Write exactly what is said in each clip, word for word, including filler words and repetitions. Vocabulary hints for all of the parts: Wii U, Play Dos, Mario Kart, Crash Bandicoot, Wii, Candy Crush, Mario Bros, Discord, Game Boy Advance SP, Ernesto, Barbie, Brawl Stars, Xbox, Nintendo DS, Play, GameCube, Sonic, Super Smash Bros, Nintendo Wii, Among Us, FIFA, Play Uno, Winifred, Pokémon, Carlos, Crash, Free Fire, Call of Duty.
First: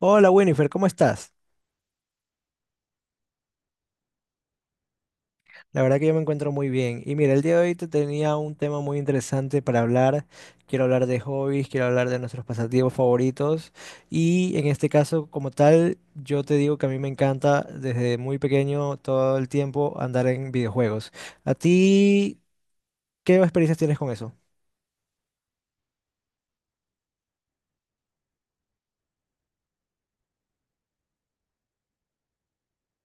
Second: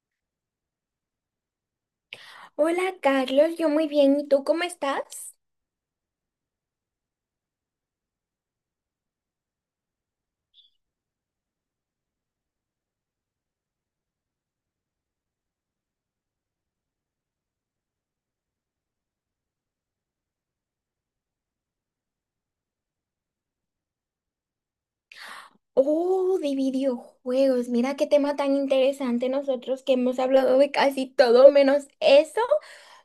Hola Winifred, ¿cómo estás? Hola Carlos, yo muy bien, ¿y tú cómo estás? La verdad que yo me encuentro muy bien. Y mira, el día de hoy te tenía un tema muy interesante para hablar. Quiero hablar de hobbies, quiero hablar de nuestros pasatiempos favoritos. Y en este caso, como tal, yo te digo que a mí me encanta desde muy pequeño todo el tiempo andar en videojuegos. ¿A ti qué experiencias tienes con eso? Oh, de videojuegos. Mira qué tema tan interesante nosotros que hemos hablado de casi todo menos eso.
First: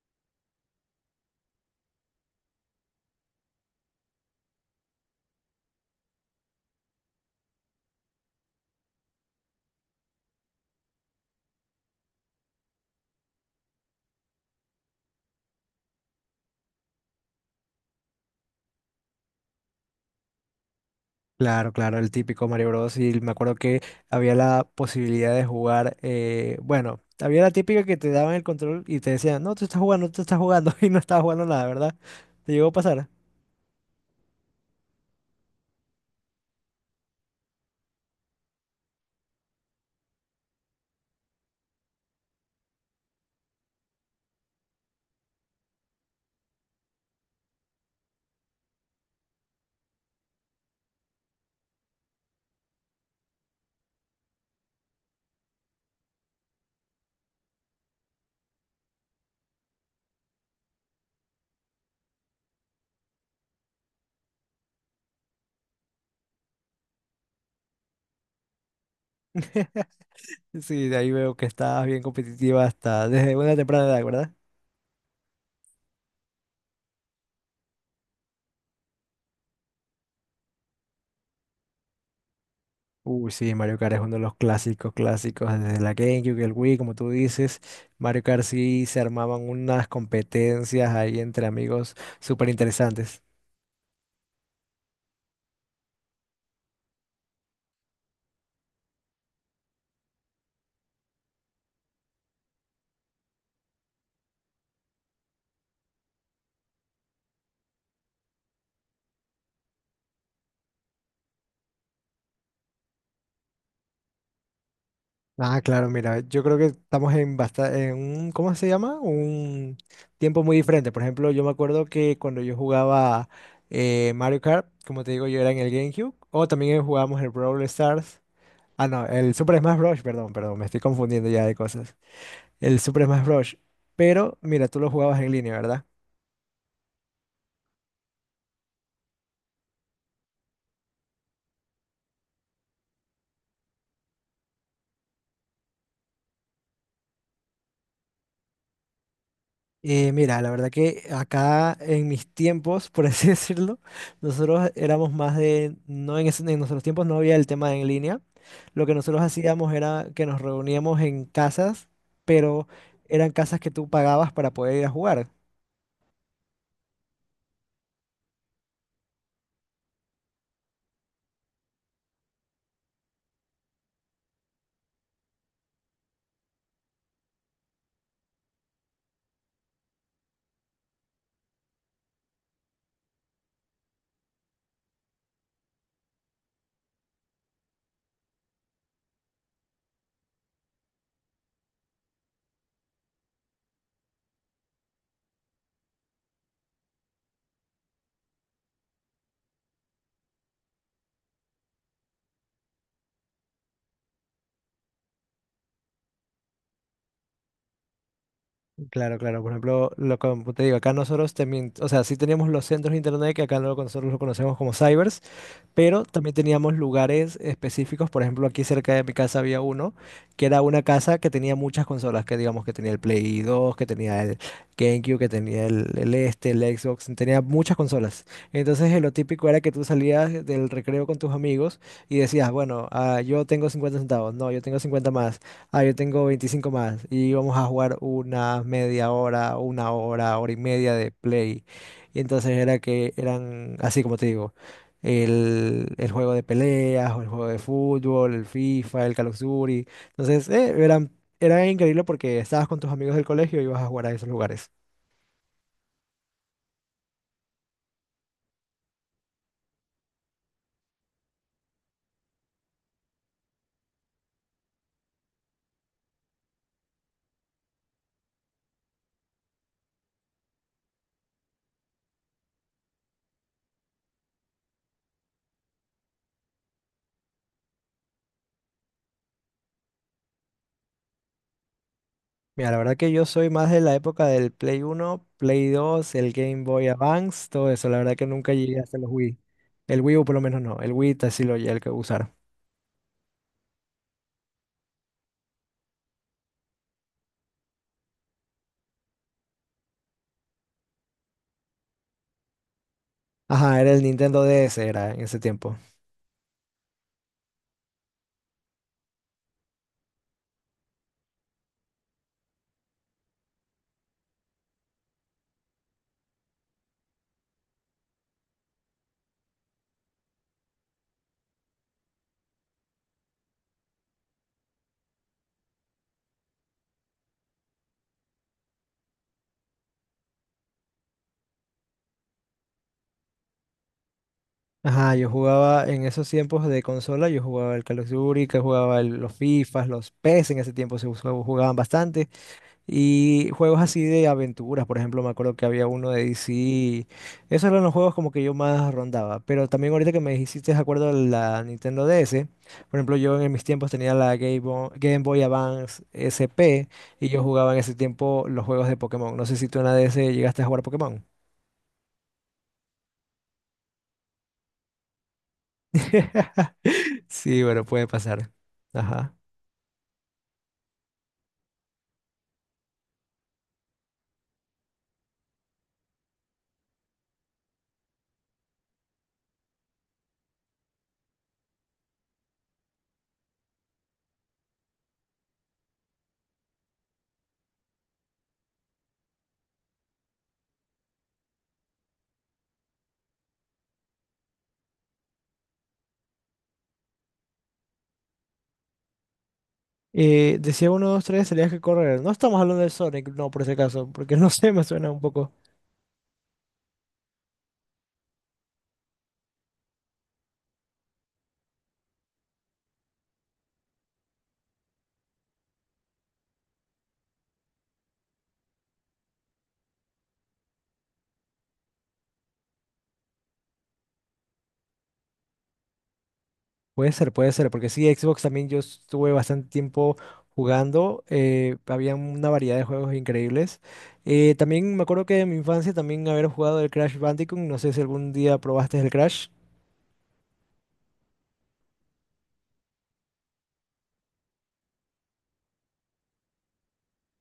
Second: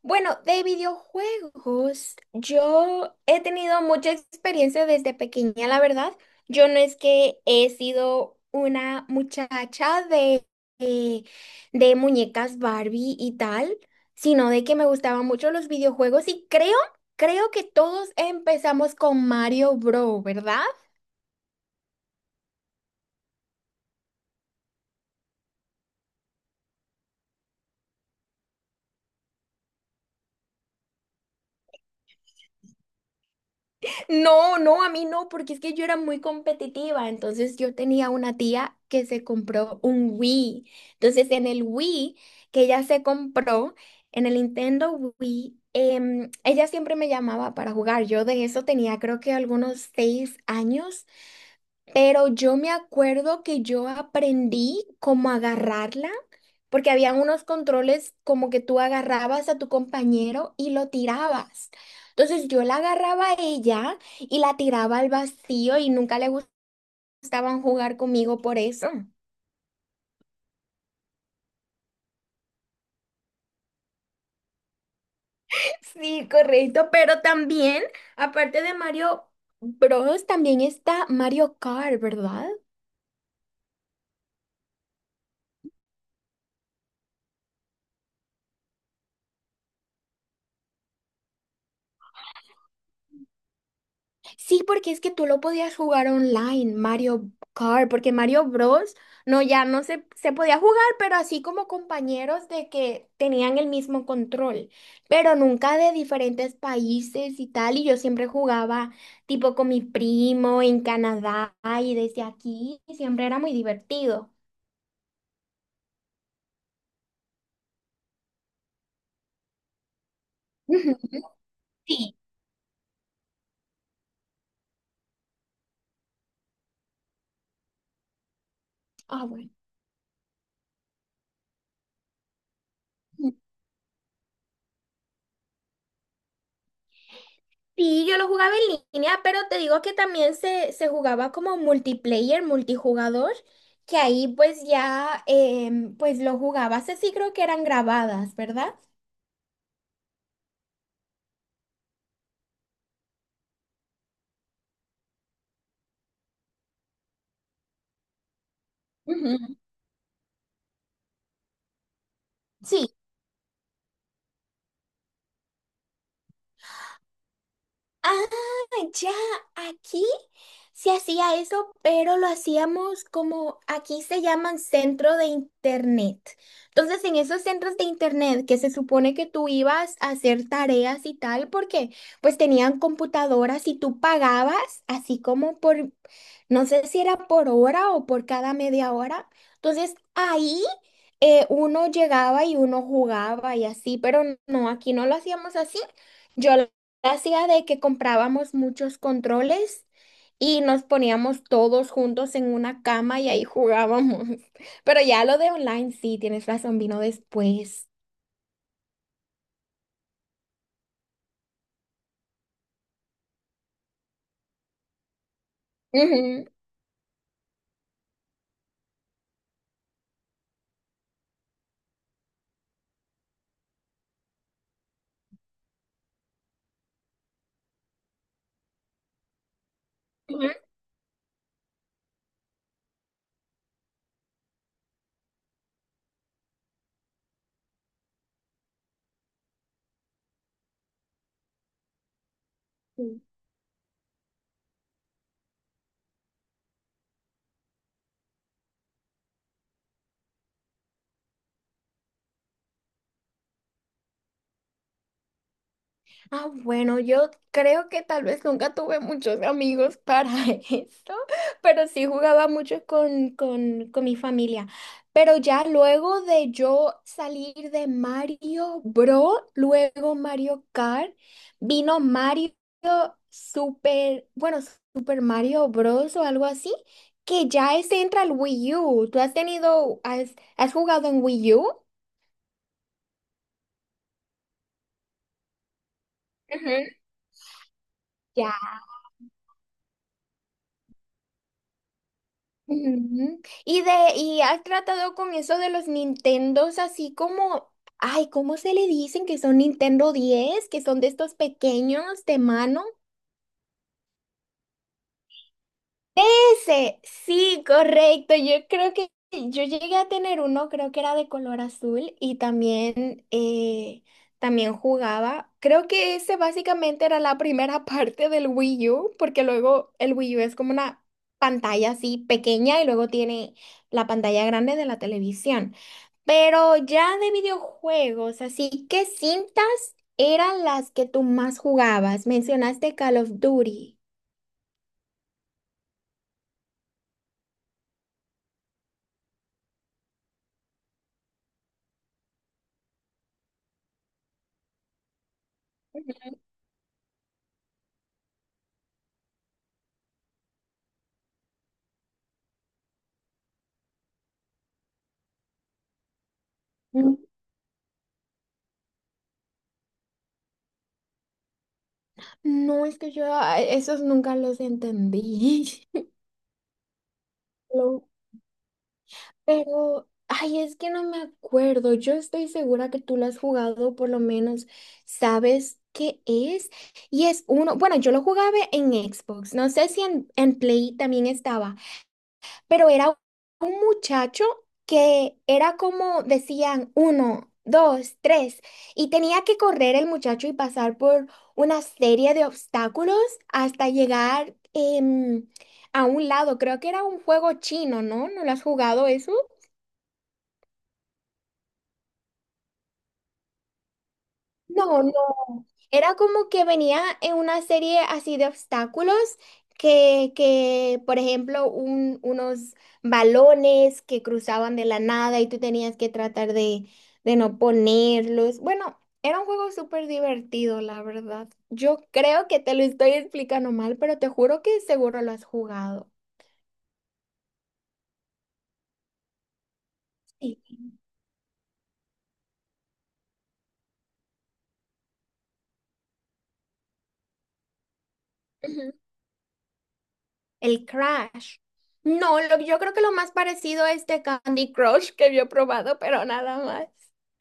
Bueno, de videojuegos, yo he tenido mucha experiencia desde pequeña, la verdad. Yo no es que he sido una muchacha de, de, de muñecas Barbie y tal, sino de que me gustaban mucho los videojuegos y creo, creo que todos empezamos con Mario Bros, ¿verdad? Claro, claro, el típico Mario Bros. Y me acuerdo que había la posibilidad de jugar, eh, bueno, había la típica que te daban el control y te decían, no, tú estás jugando, tú estás jugando y no estabas jugando nada, ¿verdad? ¿Te llegó a pasar? No, no, a mí no, porque es que yo era muy competitiva. Entonces yo tenía una tía que se compró un Wii. Entonces en el Wii que ella se compró, en el Nintendo Wii, em, ella siempre me llamaba para jugar. Yo de eso tenía creo que algunos seis años, pero yo me acuerdo que yo aprendí cómo agarrarla, porque habían unos controles como que tú agarrabas a tu compañero y lo tirabas. Entonces yo la agarraba a ella y la tiraba al vacío y nunca le gustaban jugar conmigo por eso. Sí, de ahí veo que estabas bien competitiva hasta desde una temprana edad, ¿verdad? Sí, correcto, pero también, aparte de Mario Bros, también está Mario Kart, ¿verdad? Uy, sí, Mario Kart es uno de los clásicos, clásicos, desde la GameCube, el Wii, como tú dices, Mario Kart sí se armaban unas competencias ahí entre amigos súper interesantes. Sí, porque es que tú lo podías jugar online, Mario Kart, porque Mario Bros. No, ya no se, se podía jugar, pero así como compañeros de que tenían el mismo control, pero nunca de diferentes países y tal, y yo siempre jugaba tipo con mi primo en Canadá y desde aquí, y siempre era muy divertido. Ah, claro, mira, yo creo que estamos en, basta en un, ¿cómo se llama? Un tiempo muy diferente. Ujú. Por ejemplo, yo me acuerdo Sí. que cuando yo jugaba eh, Mario Kart, como te digo, yo era en el GameCube, o también jugábamos el Brawl Stars. Ah, no, Ah, el bueno. Super Smash Bros. Perdón, perdón, me estoy confundiendo ya de cosas. El Super Smash Bros. Pero, mira, tú lo jugabas en línea, ¿verdad? Sí, yo lo jugaba en línea, pero te digo que también se, se jugaba como multiplayer, multijugador, que ahí pues ya em, pues lo jugabas así, creo que eran grabadas, ¿verdad? Eh, mira, la verdad que acá en mis tiempos, por así decirlo, nosotros éramos más de, no en, ese- en nuestros tiempos no había el tema de en línea. Lo que nosotros Ujú. hacíamos era que nos reuníamos en casas, pero Sí, eran casas que tú pagabas para poder ir a jugar. ah, ya, aquí se hacía eso, pero lo hacíamos como aquí se llaman centro de internet. Entonces, en esos centros de internet que se supone que tú ibas a hacer tareas y tal, porque pues tenían computadoras y tú pagabas así como por, no sé si era por hora o por cada media hora. Entonces, ahí eh, uno llegaba y uno jugaba y así, pero no, aquí no lo hacíamos así. Yo hacía de que comprábamos muchos controles y nos poníamos todos juntos en una cama y ahí jugábamos. Pero ya lo de online, sí, tienes razón, vino después. Claro, claro. Por ejemplo, lo como te digo, acá nosotros también, o sea, sí teníamos los centros de internet, que acá lo- nosotros lo conocemos como cybers. Pero también Ujú. teníamos lugares específicos. Por ejemplo, aquí cerca de mi casa había uno, que era una casa que tenía muchas consolas, que digamos que tenía el Play dos, que tenía el GameCube, que tenía el, el este, el Xbox, tenía muchas consolas. Entonces eh, lo típico era que tú salías del recreo con tus amigos y decías, bueno, ah, yo tengo cincuenta centavos, no, yo tengo cincuenta más, ah, yo tengo veinticinco más, y íbamos a jugar una media hora, una hora, hora y media de Play. Y entonces era que Ujú. eran, así como te digo, el, el juego de peleas, o el juego de fútbol, el FIFA, el Call of Duty. Entonces, eh, era, era increíble porque estabas con tus amigos del colegio y ibas a jugar a esos lugares. Ah, bueno, yo creo que tal vez nunca tuve muchos amigos para esto, pero sí jugaba mucho con, con, con mi familia. Pero ya luego de yo salir de Mario Bros, luego Mario Kart, vino Mario Super, bueno, Super Mario Bros o algo así, que ya ese entra al Wii U. ¿Tú has tenido, has, has jugado en Wii U? Mira, la verdad que yo soy más de la época del Play Uno, Play Dos, el Game Ujú. Boy Advance, todo eso. La verdad que nunca Ya. llegué hasta los Wii. El Wii U por lo menos no, el Wii sí lo llegué a usar. Ujú. Y de, y has tratado con eso de los Nintendos, así como, ay, ¿cómo se le dicen que son Nintendo diez, que son de estos pequeños de mano? Ajá, era el Nintendo D S, era en ese tiempo. Ese, sí, correcto. Yo creo que yo llegué a tener uno, creo que era de color azul y también, eh, también jugaba. Creo que ese básicamente era la primera parte del Wii U, porque luego el Wii U es como una pantalla así pequeña y luego tiene la pantalla grande de la televisión. Pero ya de videojuegos, así qué cintas eran las que tú más jugabas. Mencionaste Call of Duty. Ajá, yo jugaba en esos tiempos de consola, yo jugaba el Call of Duty, que jugaba el- los FIFAs, los P E S en ese tiempo se us- jugaban bastante. Y juegos así de aventuras, por ejemplo, me acuerdo que había uno de D C. Esos eran los juegos como que yo más rondaba. Pero también ahorita que me hiciste de acuerdo a la Nintendo D S, por ejemplo, yo en mis tiempos tenía la Game Bo- Game Boy Advance S P Mm. y yo jugaba en ese tiempo los juegos de Pokémon. No sé si tú en la D S llegaste a jugar Pokémon. No, es que yo ah, esos nunca los entendí. Sí, bueno, Lo- puede pasar. Ajá. Pero, ay, es que no me acuerdo. Yo estoy segura que tú lo has jugado, por lo menos sabes qué es. Y es uno, bueno, yo lo jugaba en Xbox. No sé si en, en Play también estaba, pero era un muchacho que era como decían uno, dos, tres, y tenía que correr el muchacho y pasar por una serie de obstáculos hasta llegar em, a un lado. Creo que era un juego chino, ¿no? ¿No lo has jugado eso? Eh, decía uno, dos, tres, tenías que correr. No estamos hablando de Sonic, no, por ese caso, porque no sé, me No, suena no. un poco. Era como que venía en una serie así de obstáculos que, que por ejemplo, un- unos balones que cruzaban de la nada y tú tenías que tratar de, de no ponerlos. Bueno, era un juego súper divertido, la verdad. Yo creo que te lo estoy explicando mal, pero te juro que seguro lo has jugado. Puede ser, puede ser, porque sí, Xbox también yo estuve bastante tiempo Sí. jugando, eh, había una variedad de juegos increíbles. Eh, también me acuerdo que en mi infancia también haber jugado el Crash Bandicoot, no sé si algún día Ujú. probaste el Crash. El Crash. No, lo- yo creo que lo más parecido es este Candy Crush que yo he probado, pero nada más.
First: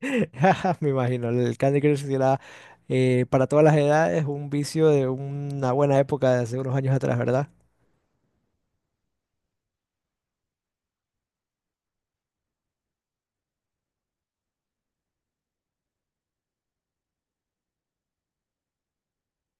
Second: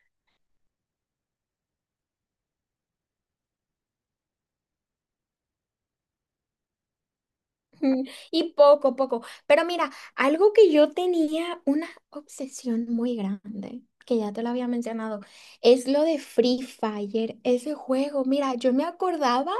Me imagino, el Candy Crush sí era, eh, para todas las edades, un vicio de una buena época de hace unos años atrás, ¿verdad? Mm. Y poco, poco. Pero mira, algo que yo tenía una obsesión muy grande, que ya te lo había mencionado, es lo de Free Fire, ese juego. Mira, yo me acordaba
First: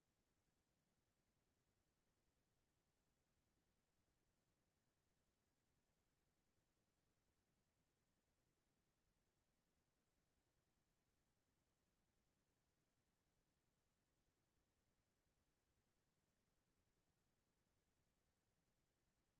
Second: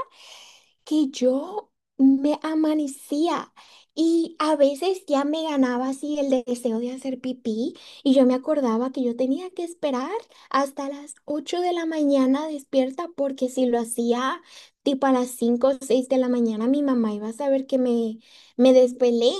que yo me amanecía y a veces ya me ganaba así el deseo de hacer pipí y yo me acordaba que yo tenía que esperar hasta las ocho de la mañana despierta porque si lo hacía tipo a las cinco o seis de la mañana mi mamá iba a saber que me, me desvelé.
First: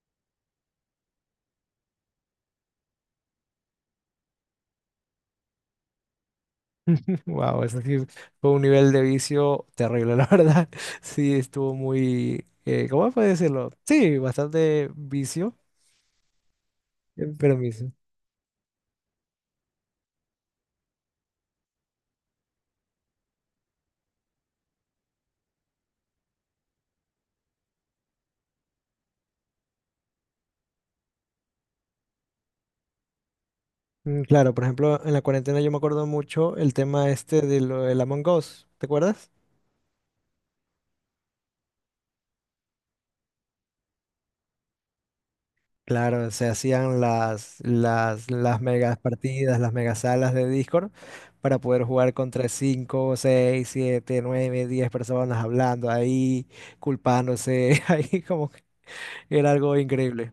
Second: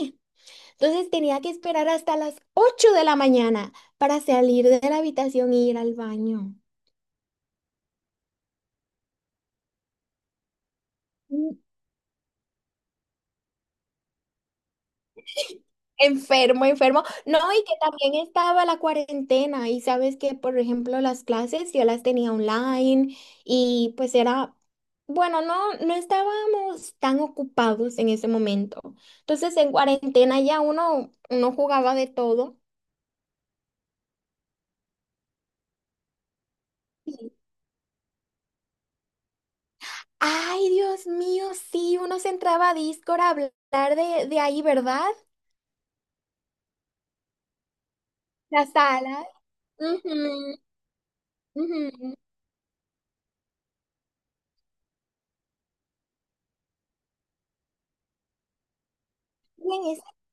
Entonces tenía que esperar hasta las ocho de la mañana para salir de la habitación e ir al baño. Wow, eso sí fue un nivel de vicio terrible, la verdad. Sí, estuvo muy, eh, ¿cómo puede decirlo? Sí, bastante vicio, Enfermo, enfermo. eh, No, pero y que vicio. también estaba la cuarentena y sabes que, por ejemplo, las clases yo las tenía online y pues era, bueno, no, no estábamos tan ocupados en ese momento. Entonces, en cuarentena ya uno, uno jugaba de todo. Mm, claro, por ejemplo, en la cuarentena yo me acuerdo mucho el tema Y, este de lo del Among Us, ¿te acuerdas? Ay, Dios mío, sí, uno se entraba a Discord a hablar de, de ahí, ¿verdad? Claro, se hacían las, las, las, La megas sala. partidas, las megas salas de Ujú, Discord para poder jugar ujú. contra cinco, seis, siete, nueve, diez personas hablando ahí, culpándose. Ahí como que era algo Y increíble.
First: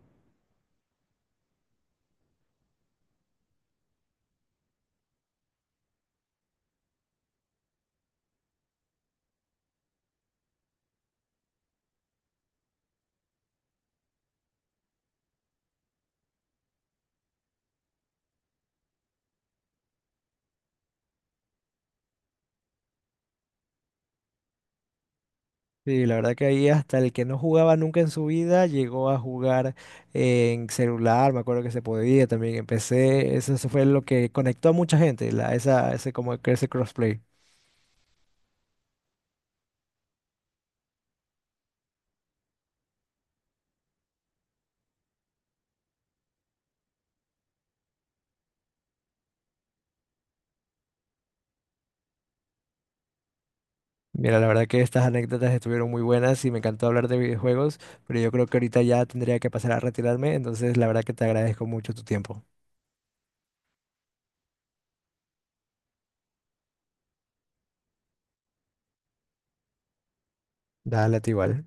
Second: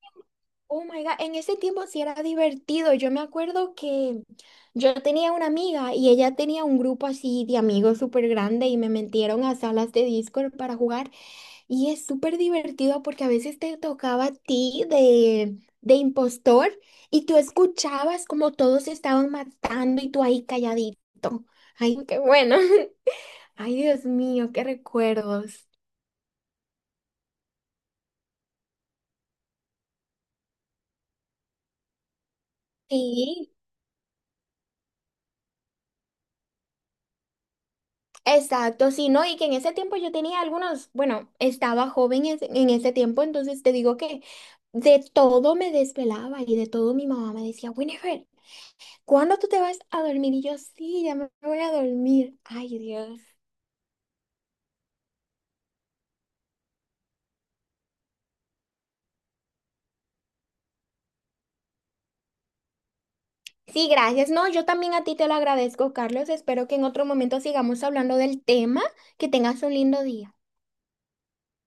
oh my God, en ese tiempo sí era divertido. Yo me acuerdo que yo tenía una amiga y ella tenía un grupo así de amigos súper grande y me metieron a salas de Discord para jugar. Y es súper divertido porque a veces te tocaba a ti de, de impostor y tú escuchabas como todos se estaban matando y tú ahí calladito. Ay, qué bueno. Ay, Dios mío, qué recuerdos. Sí, la verdad que ahí hasta el que no jugaba nunca en su vida llegó a jugar en celular, me acuerdo que se podía también, empecé, Sí. eso eso fue lo que conectó a mucha gente, la, esa, ese como que ese crossplay. Exacto, sí, ¿no? Y que en ese tiempo yo tenía algunos, bueno, estaba joven es- en ese tiempo, entonces te digo que de todo me desvelaba y de todo mi mamá me decía, Winifred, ¿cuándo tú te vas a dormir? Y yo, sí, ya me voy a dormir. Ay, Dios. Mira, la verdad que estas anécdotas estuvieron muy buenas y me encantó hablar de videojuegos, pero yo creo que ahorita ya tendría que pasar a retirarme, entonces la verdad que te agradezco mucho tu tiempo. Sí, gracias. No, yo también a ti te lo agradezco, Carlos. Espero que en otro momento sigamos hablando del tema. Que tengas un lindo día. Dale, a ti igual.